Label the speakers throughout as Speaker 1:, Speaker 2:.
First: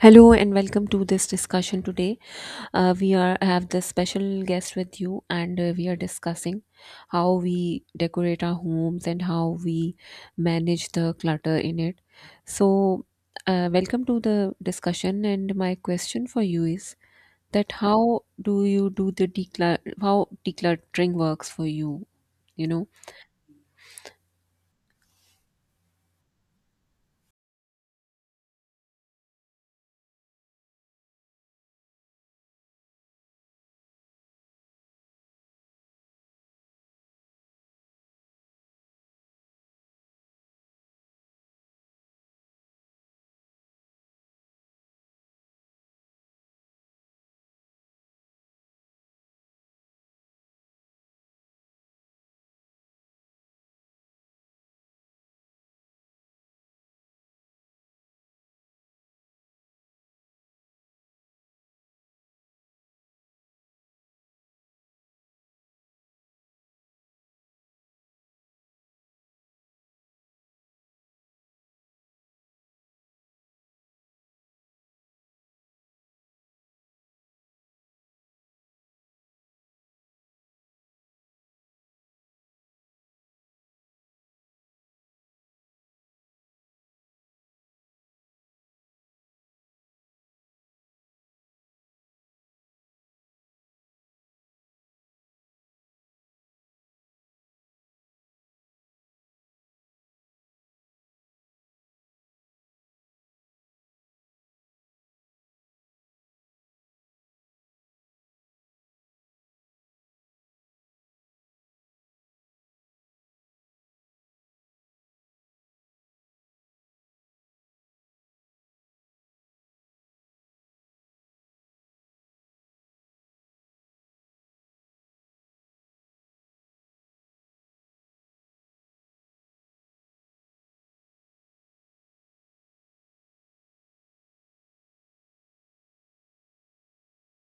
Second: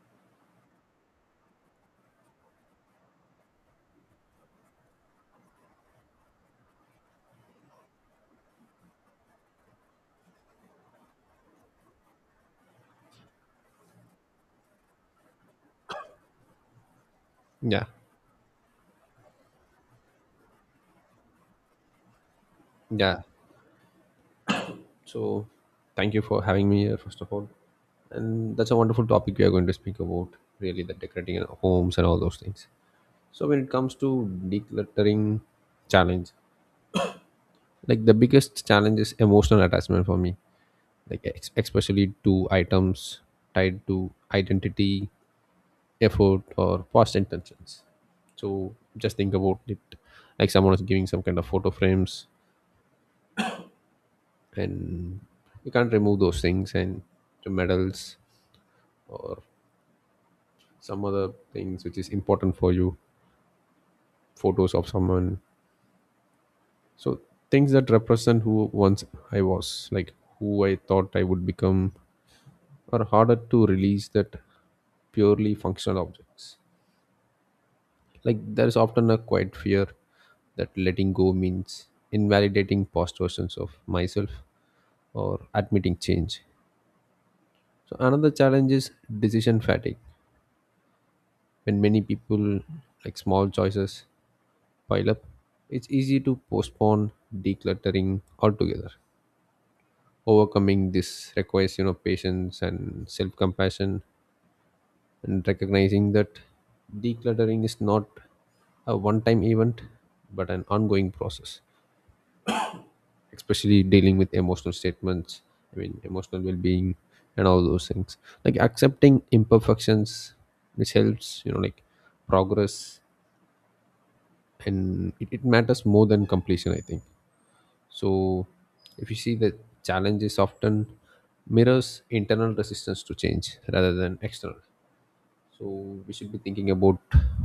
Speaker 1: Hello and welcome to this discussion today. We are have this special guest with you, and we are discussing how we decorate our homes and how we manage the clutter in it. So, welcome to the discussion. And my question for you is that
Speaker 2: Yeah,
Speaker 1: how do you do the declur how decluttering works for you? You know.
Speaker 2: yeah. So, thank you for having me here, first of all. And that's a wonderful topic we are going to speak about, really the decorating and homes and all those things. So, when it comes to decluttering challenge, like the biggest challenge is emotional attachment for me, like especially to items tied to identity, effort, or past intentions. So, just think about it, like someone is giving some kind of photo frames and you can't remove those things, and the medals or some other things which is important for you, photos of someone. So things that represent who once I was, like who I thought I would become, are harder to release that purely functional objects. Like there is often a quiet fear that letting go means invalidating past versions of myself or admitting change. So another challenge is decision fatigue. When many people, like small choices pile up, it's easy to postpone decluttering altogether. Overcoming this requires, you know, patience and self-compassion, and recognizing that decluttering is not a one-time event but an ongoing process, especially dealing with emotional statements, I mean emotional well-being and all those things, like accepting imperfections, which helps, you know, like progress. And it matters more than completion, I think. So if you see, the challenges often mirrors internal resistance to change rather than external. So we should be thinking about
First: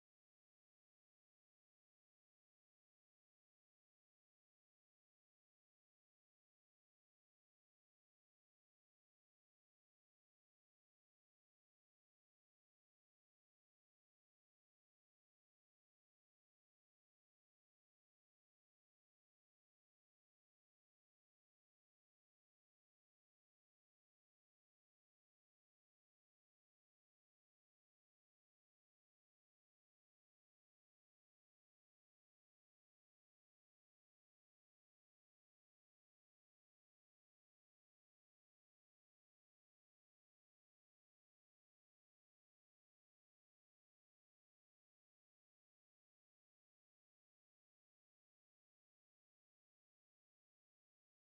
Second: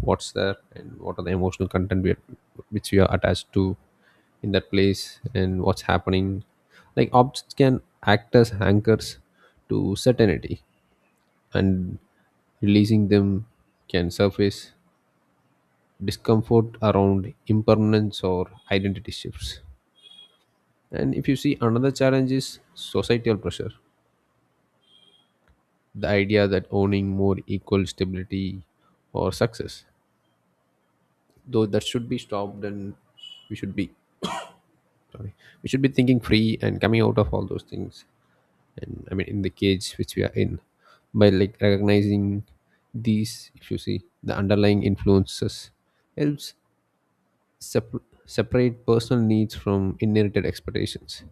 Speaker 2: what's there and what are the emotional content we are, which we are attached to in that place, and what's happening. Like objects can act as anchors to certainty, and releasing them can surface discomfort around impermanence or identity shifts. And if you see, another challenge is societal pressure, the idea that owning more equal stability or success. Though that should be stopped, and we should be sorry, we should be thinking free and coming out of all those things. And I mean, in the cage which we are in, by like recognizing these, if you see, the underlying influences helps sep- separate personal needs from inherited expectations.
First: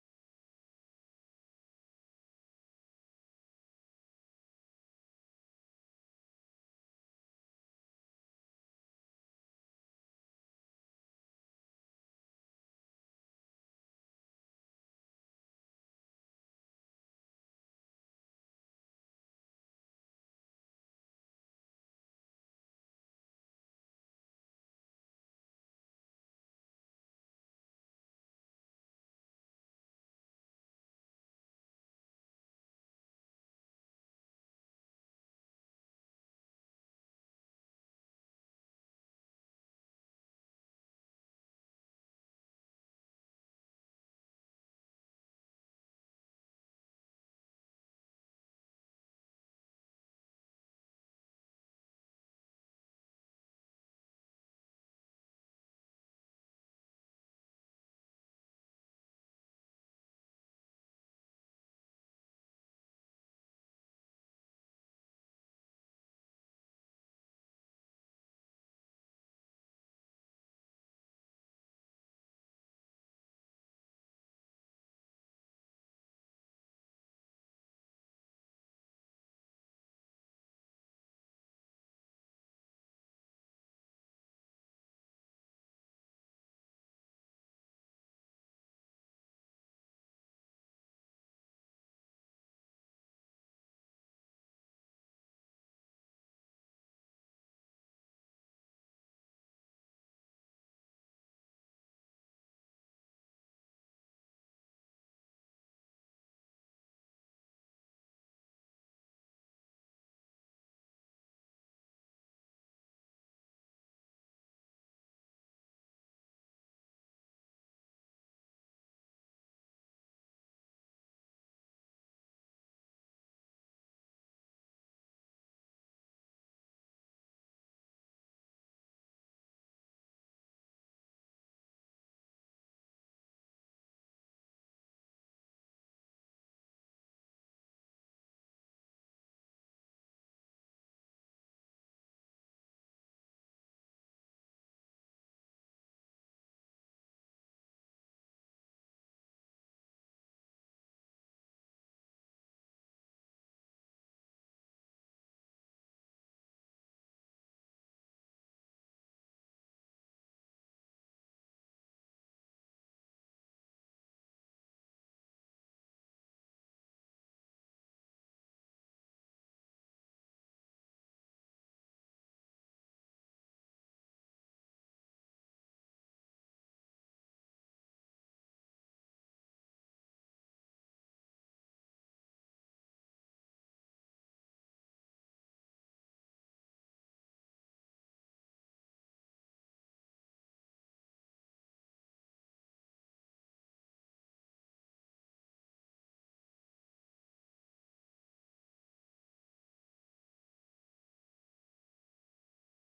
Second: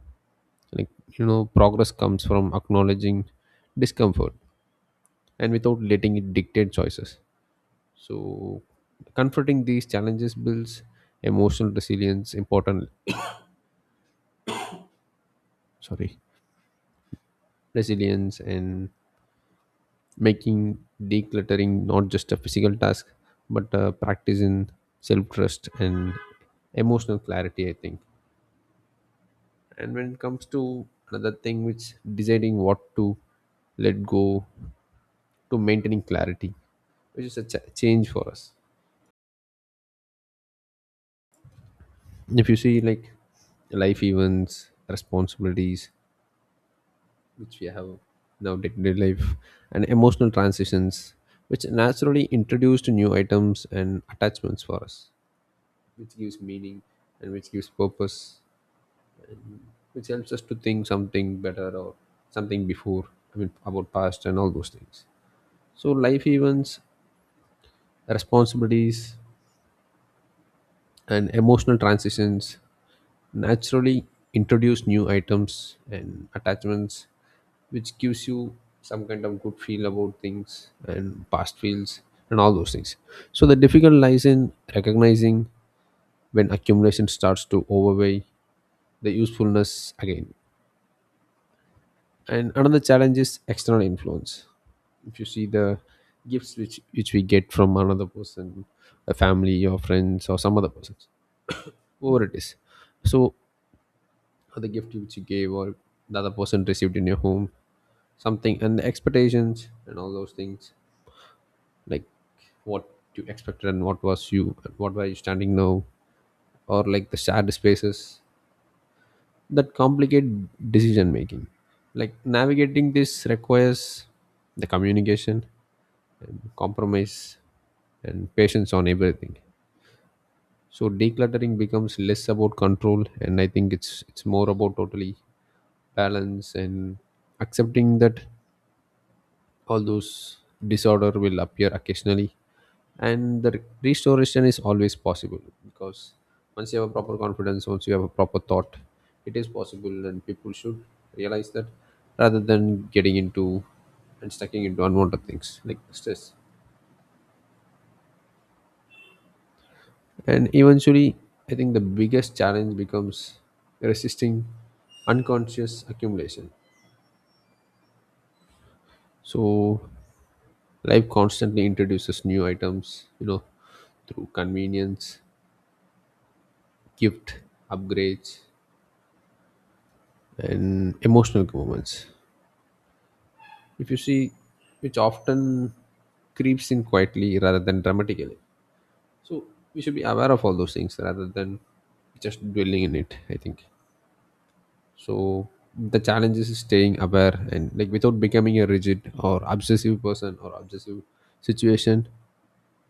Speaker 2: Like, you know, progress comes from acknowledging discomfort and without letting it dictate choices. So, confronting these challenges builds emotional sorry, resilience, and making decluttering not just a physical task but a practice in self trust and emotional clarity, I think. And when it comes to another thing, which deciding what to let go, to maintaining clarity, which is a change for us. If you see like life events, responsibilities, which we have now, day-to-day life and emotional transitions, which naturally introduced new items and attachments for us, which gives meaning and which gives purpose, which helps us to think something better or something before, I mean about past and all those things. So life events, responsibilities, and emotional transitions naturally introduce new items and attachments, which gives you some kind of good feel about things and past feels and all those things. So the difficult lies in recognizing when accumulation starts to overweigh the usefulness again. And another challenge is external influence. If you see, the gifts which we get from another person, a family or friends or some other persons, whoever it is, so, or the gift which you gave or the other person received in your home, something, and the expectations and all those things. Like what you expected and what was you, what were you standing now, or like the shared spaces that complicate decision making. Like navigating this requires the communication and compromise and patience on everything. So decluttering becomes less about control, and I think it's more about totally balance and accepting that all those disorder will appear occasionally, and the restoration is always possible. Because once you have a proper confidence, once you have a proper thought, it is possible, and people should realize that, rather than getting into and stucking into unwanted things like stress. And eventually, I think the biggest challenge becomes resisting unconscious accumulation. So life constantly introduces new items, you know, through convenience, gift, upgrades, and emotional moments. If you see, which often creeps in quietly rather than dramatically. So we should be aware of all those things rather than just dwelling in it, I think. So the challenge is staying aware, and like without becoming a rigid or obsessive person or obsessive situation.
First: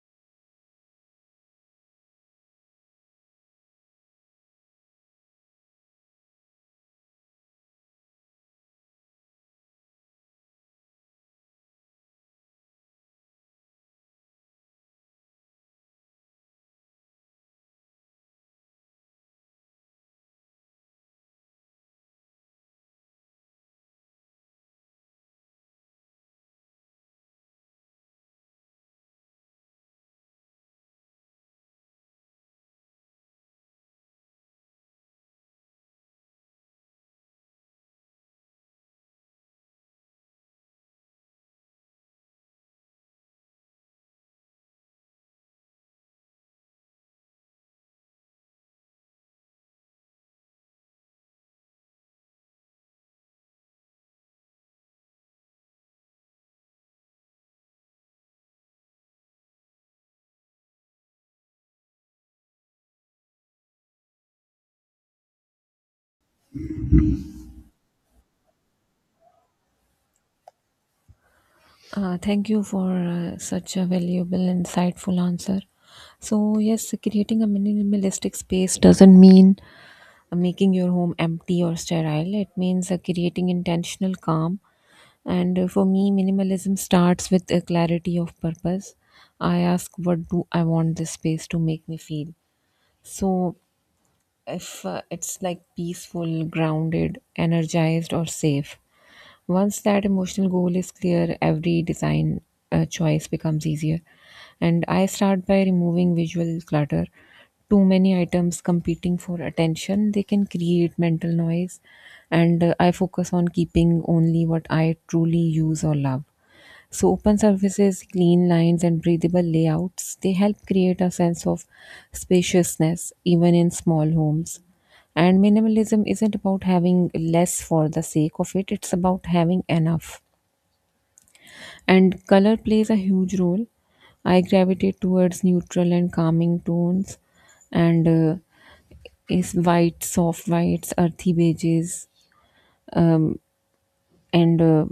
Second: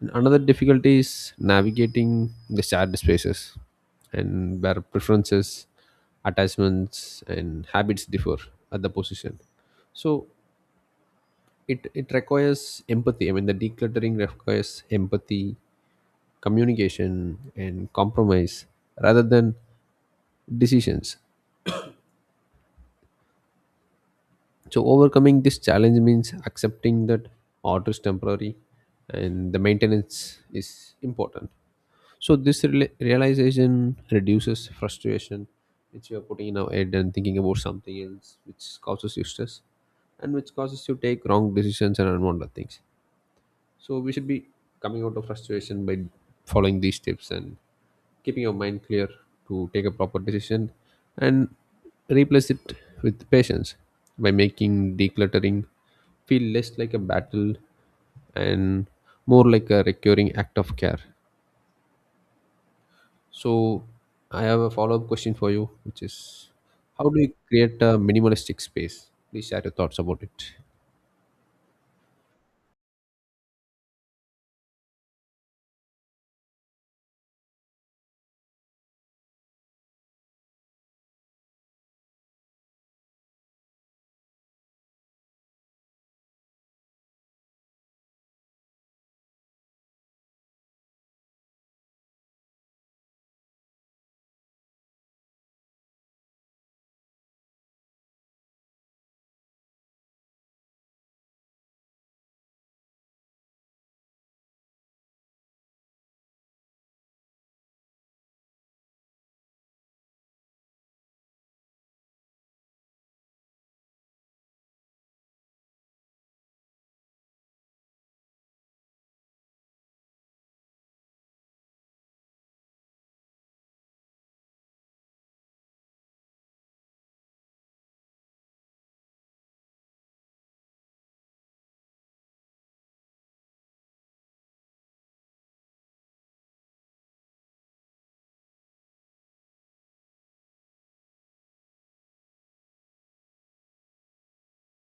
Speaker 2: And another difficulty is navigating the shared spaces, and where preferences, attachments and habits differ at the position. So it requires empathy, I mean the decluttering requires empathy, communication and compromise rather than decisions. So overcoming this challenge means accepting that art is temporary and the maintenance is important. So this realization reduces frustration which you are putting in our head and thinking about something else, which causes you stress and which causes you take wrong decisions and unwanted things. So we should be coming out of frustration by following these tips and keeping your mind clear to take a proper decision, and replace it with patience, by making decluttering feel less like a battle and more like a recurring act of care. So I have a follow-up question for you, which is how do you create a minimalistic space? Please share your thoughts about it.
Speaker 1: Thank you for such a valuable, insightful answer. So, yes, creating a minimalistic space doesn't mean making your home empty or sterile. It means creating intentional calm. And for me, minimalism starts with a clarity of purpose. I ask, what do I want this space to make me feel? So, if it's like peaceful, grounded, energized, or safe. Once that emotional goal is clear, every design choice becomes easier. And I start by removing visual clutter. Too many items competing for attention, they can create mental noise. And I focus on keeping only what I truly use or love. So open surfaces, clean lines, and breathable layouts, they help create a sense of spaciousness even in small homes. And minimalism isn't about having less for the sake of it, it's about having enough. And color plays a huge role. I gravitate towards neutral and calming tones and is white, soft whites, earthy beiges, um, and uh,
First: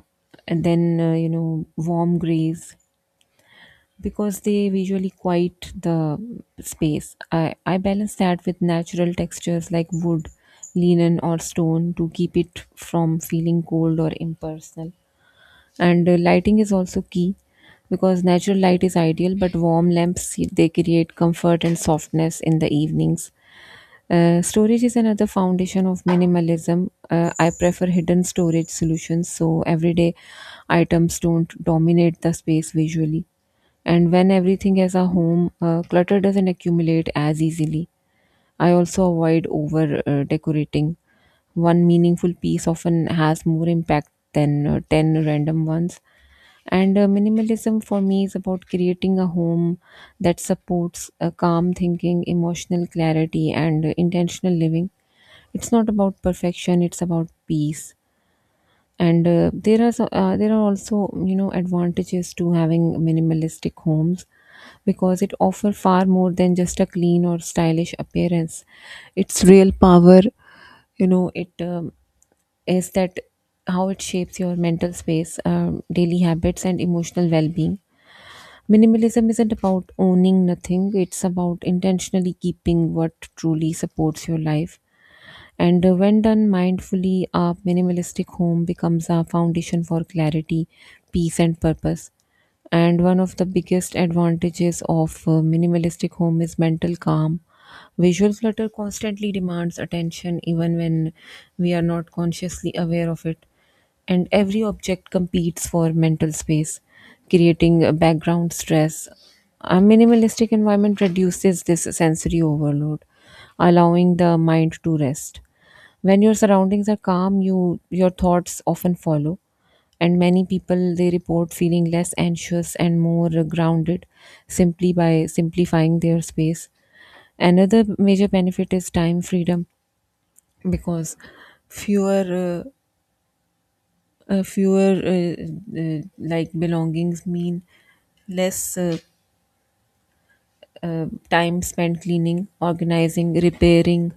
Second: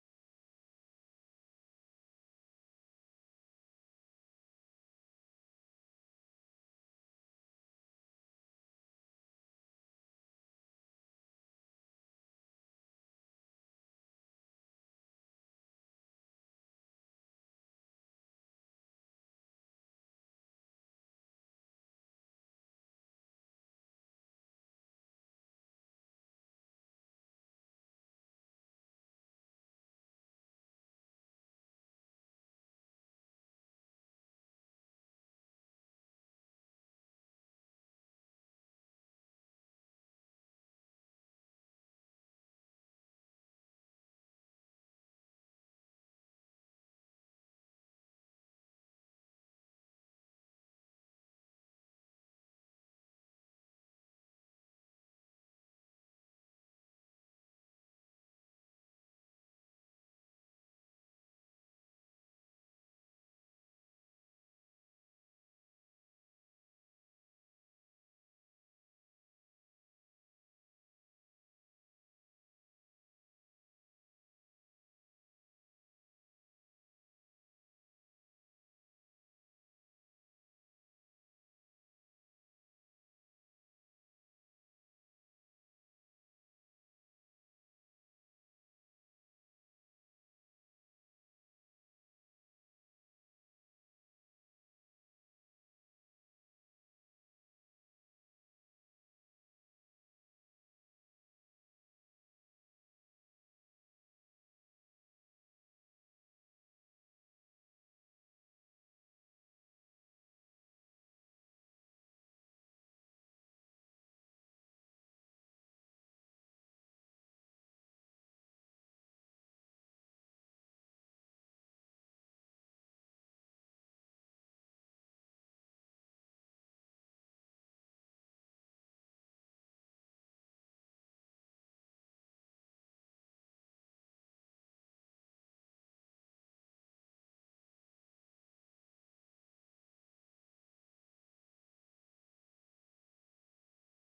Speaker 1: and then you know warm grays because they visually quiet the space. I balance that with natural textures like wood, linen, or stone to keep it from feeling cold or impersonal. And lighting is also key because natural light is ideal, but warm lamps they create comfort and softness in the evenings. Storage is another foundation of minimalism. I prefer hidden storage solutions so everyday items don't dominate the space visually and when everything has a home, clutter doesn't accumulate as easily. I also avoid over decorating. One meaningful piece often has more impact than 10 random ones. And minimalism for me is about creating a home that supports calm thinking, emotional clarity, and intentional living. It's not about perfection, it's about peace. And there are also you know advantages to having minimalistic homes because it offers far more than just a clean or stylish appearance. Its real power, you know, it is that how it shapes your mental space, daily habits, and emotional well-being. Minimalism isn't about owning nothing; it's about intentionally keeping what truly supports your life and when done mindfully, a minimalistic home becomes a foundation for clarity, peace, and purpose. And one of the biggest advantages of minimalistic home is mental calm. Visual clutter constantly demands attention even when we are not consciously aware of it. And every object competes for mental space, creating a background stress. A minimalistic environment reduces this sensory overload, allowing the mind to rest. When your surroundings are calm, your thoughts often follow and many people they report feeling less anxious and more grounded simply by simplifying their space. Another major benefit is time freedom because fewer fewer like belongings mean less time spent cleaning, organizing, repairing,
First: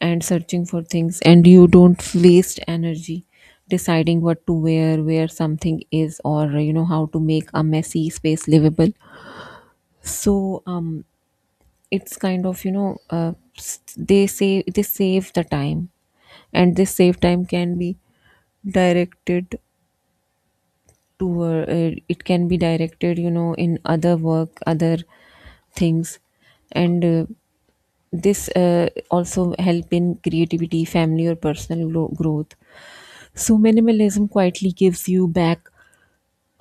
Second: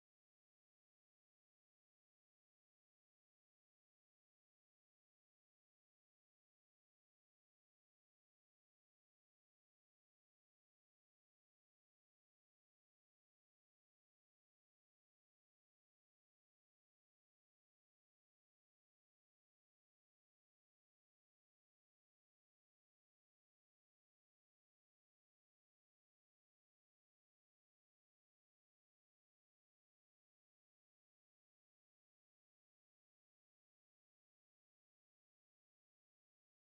Speaker 1: and searching for things, and you don't waste energy deciding what to wear, where something is, or you know how to make a messy space livable. So, it's kind of you know they say they save the time and this save time can be directed to it can be directed you know in other work other things and this also help in creativity family or personal growth. So minimalism quietly gives you back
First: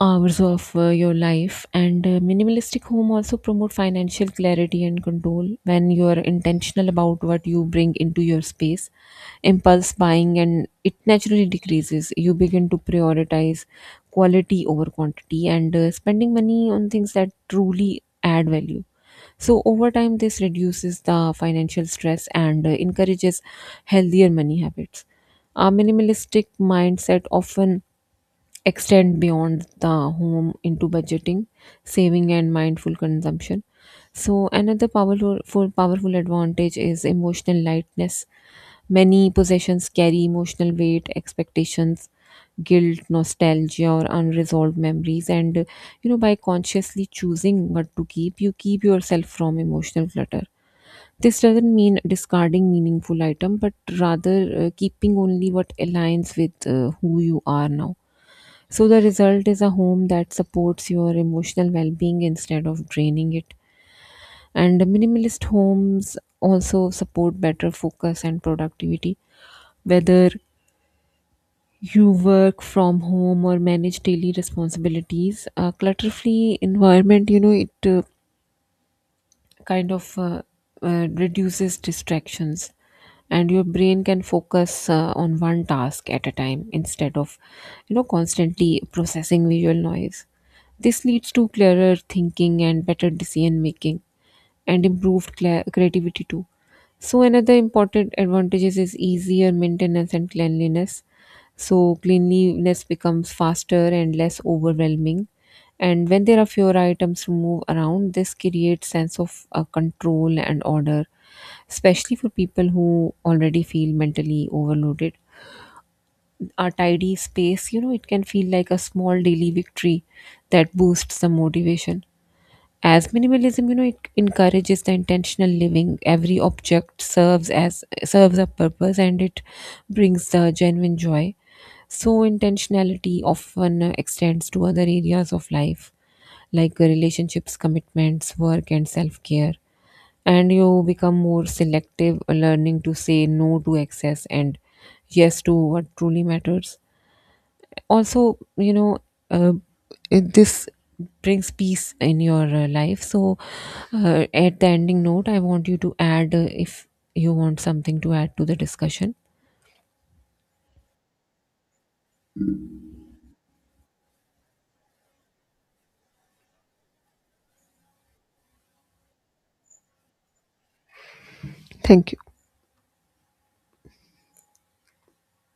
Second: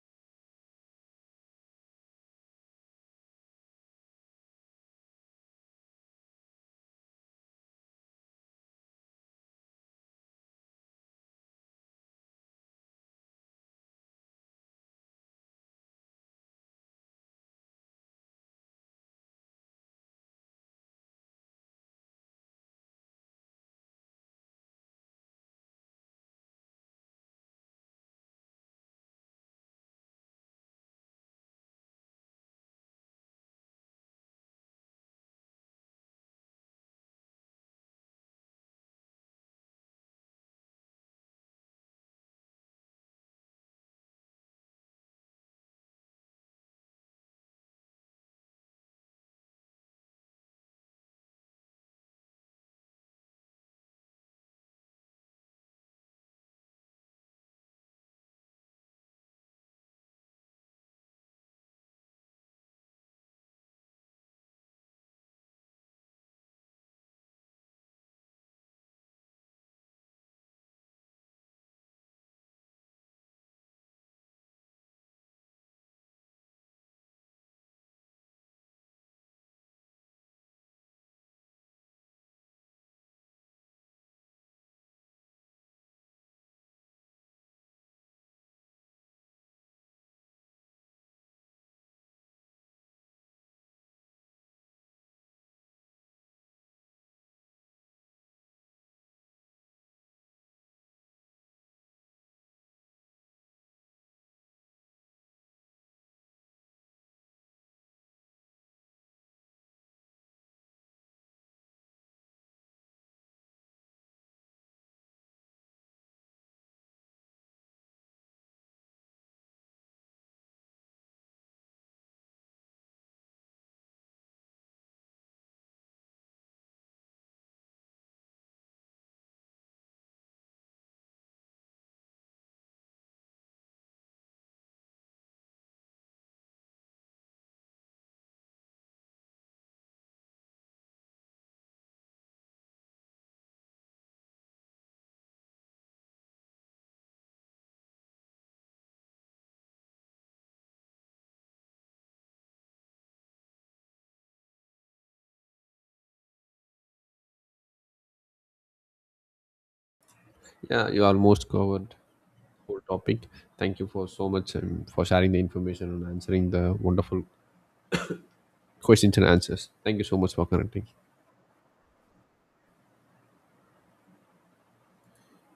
Speaker 1: hours of your life and minimalistic home also promote financial clarity and control when you are intentional about what you bring into your space. Impulse buying and it naturally decreases. You begin to prioritize quality over quantity and spending money on things that truly add value. So over time this reduces the financial stress and encourages healthier money habits. A minimalistic mindset often extend beyond the home into budgeting, saving, and mindful consumption. So, another powerful advantage is emotional lightness. Many possessions carry emotional weight, expectations, guilt, nostalgia, or unresolved memories. And you know, by consciously choosing what to keep, you keep yourself from emotional clutter. This doesn't mean discarding meaningful item, but rather keeping only what aligns with who you are now. So the result is a home that supports your emotional well-being instead of draining it. And the minimalist homes also support better focus and productivity. Whether you work from home or manage daily responsibilities, a clutter-free environment, you know, it kind of uh, reduces distractions and your brain can focus on one task at a time instead of you know constantly processing visual noise. This leads to clearer thinking and better decision making and improved cla creativity too. So another important advantages is easier maintenance and cleanliness. So cleanliness becomes faster and less overwhelming. And when there are fewer items to move around, this creates sense of control and order, especially for people who already feel mentally overloaded. A tidy space, you know, it can feel like a small daily victory that boosts the motivation. As minimalism, you know, it encourages the intentional living. Every object serves a purpose, and it brings the genuine joy. So intentionality often extends to other areas of life, like relationships, commitments, work, and self-care. And you become more selective, learning to say no to excess and yes to what truly matters. Also you know uh, this brings peace in your life. So at the ending note I want you to add if you want something to add to the discussion.
Speaker 2: Yeah, you almost covered whole topic. Thank you for so much for sharing the information and answering the wonderful questions and answers. Thank you so much for connecting.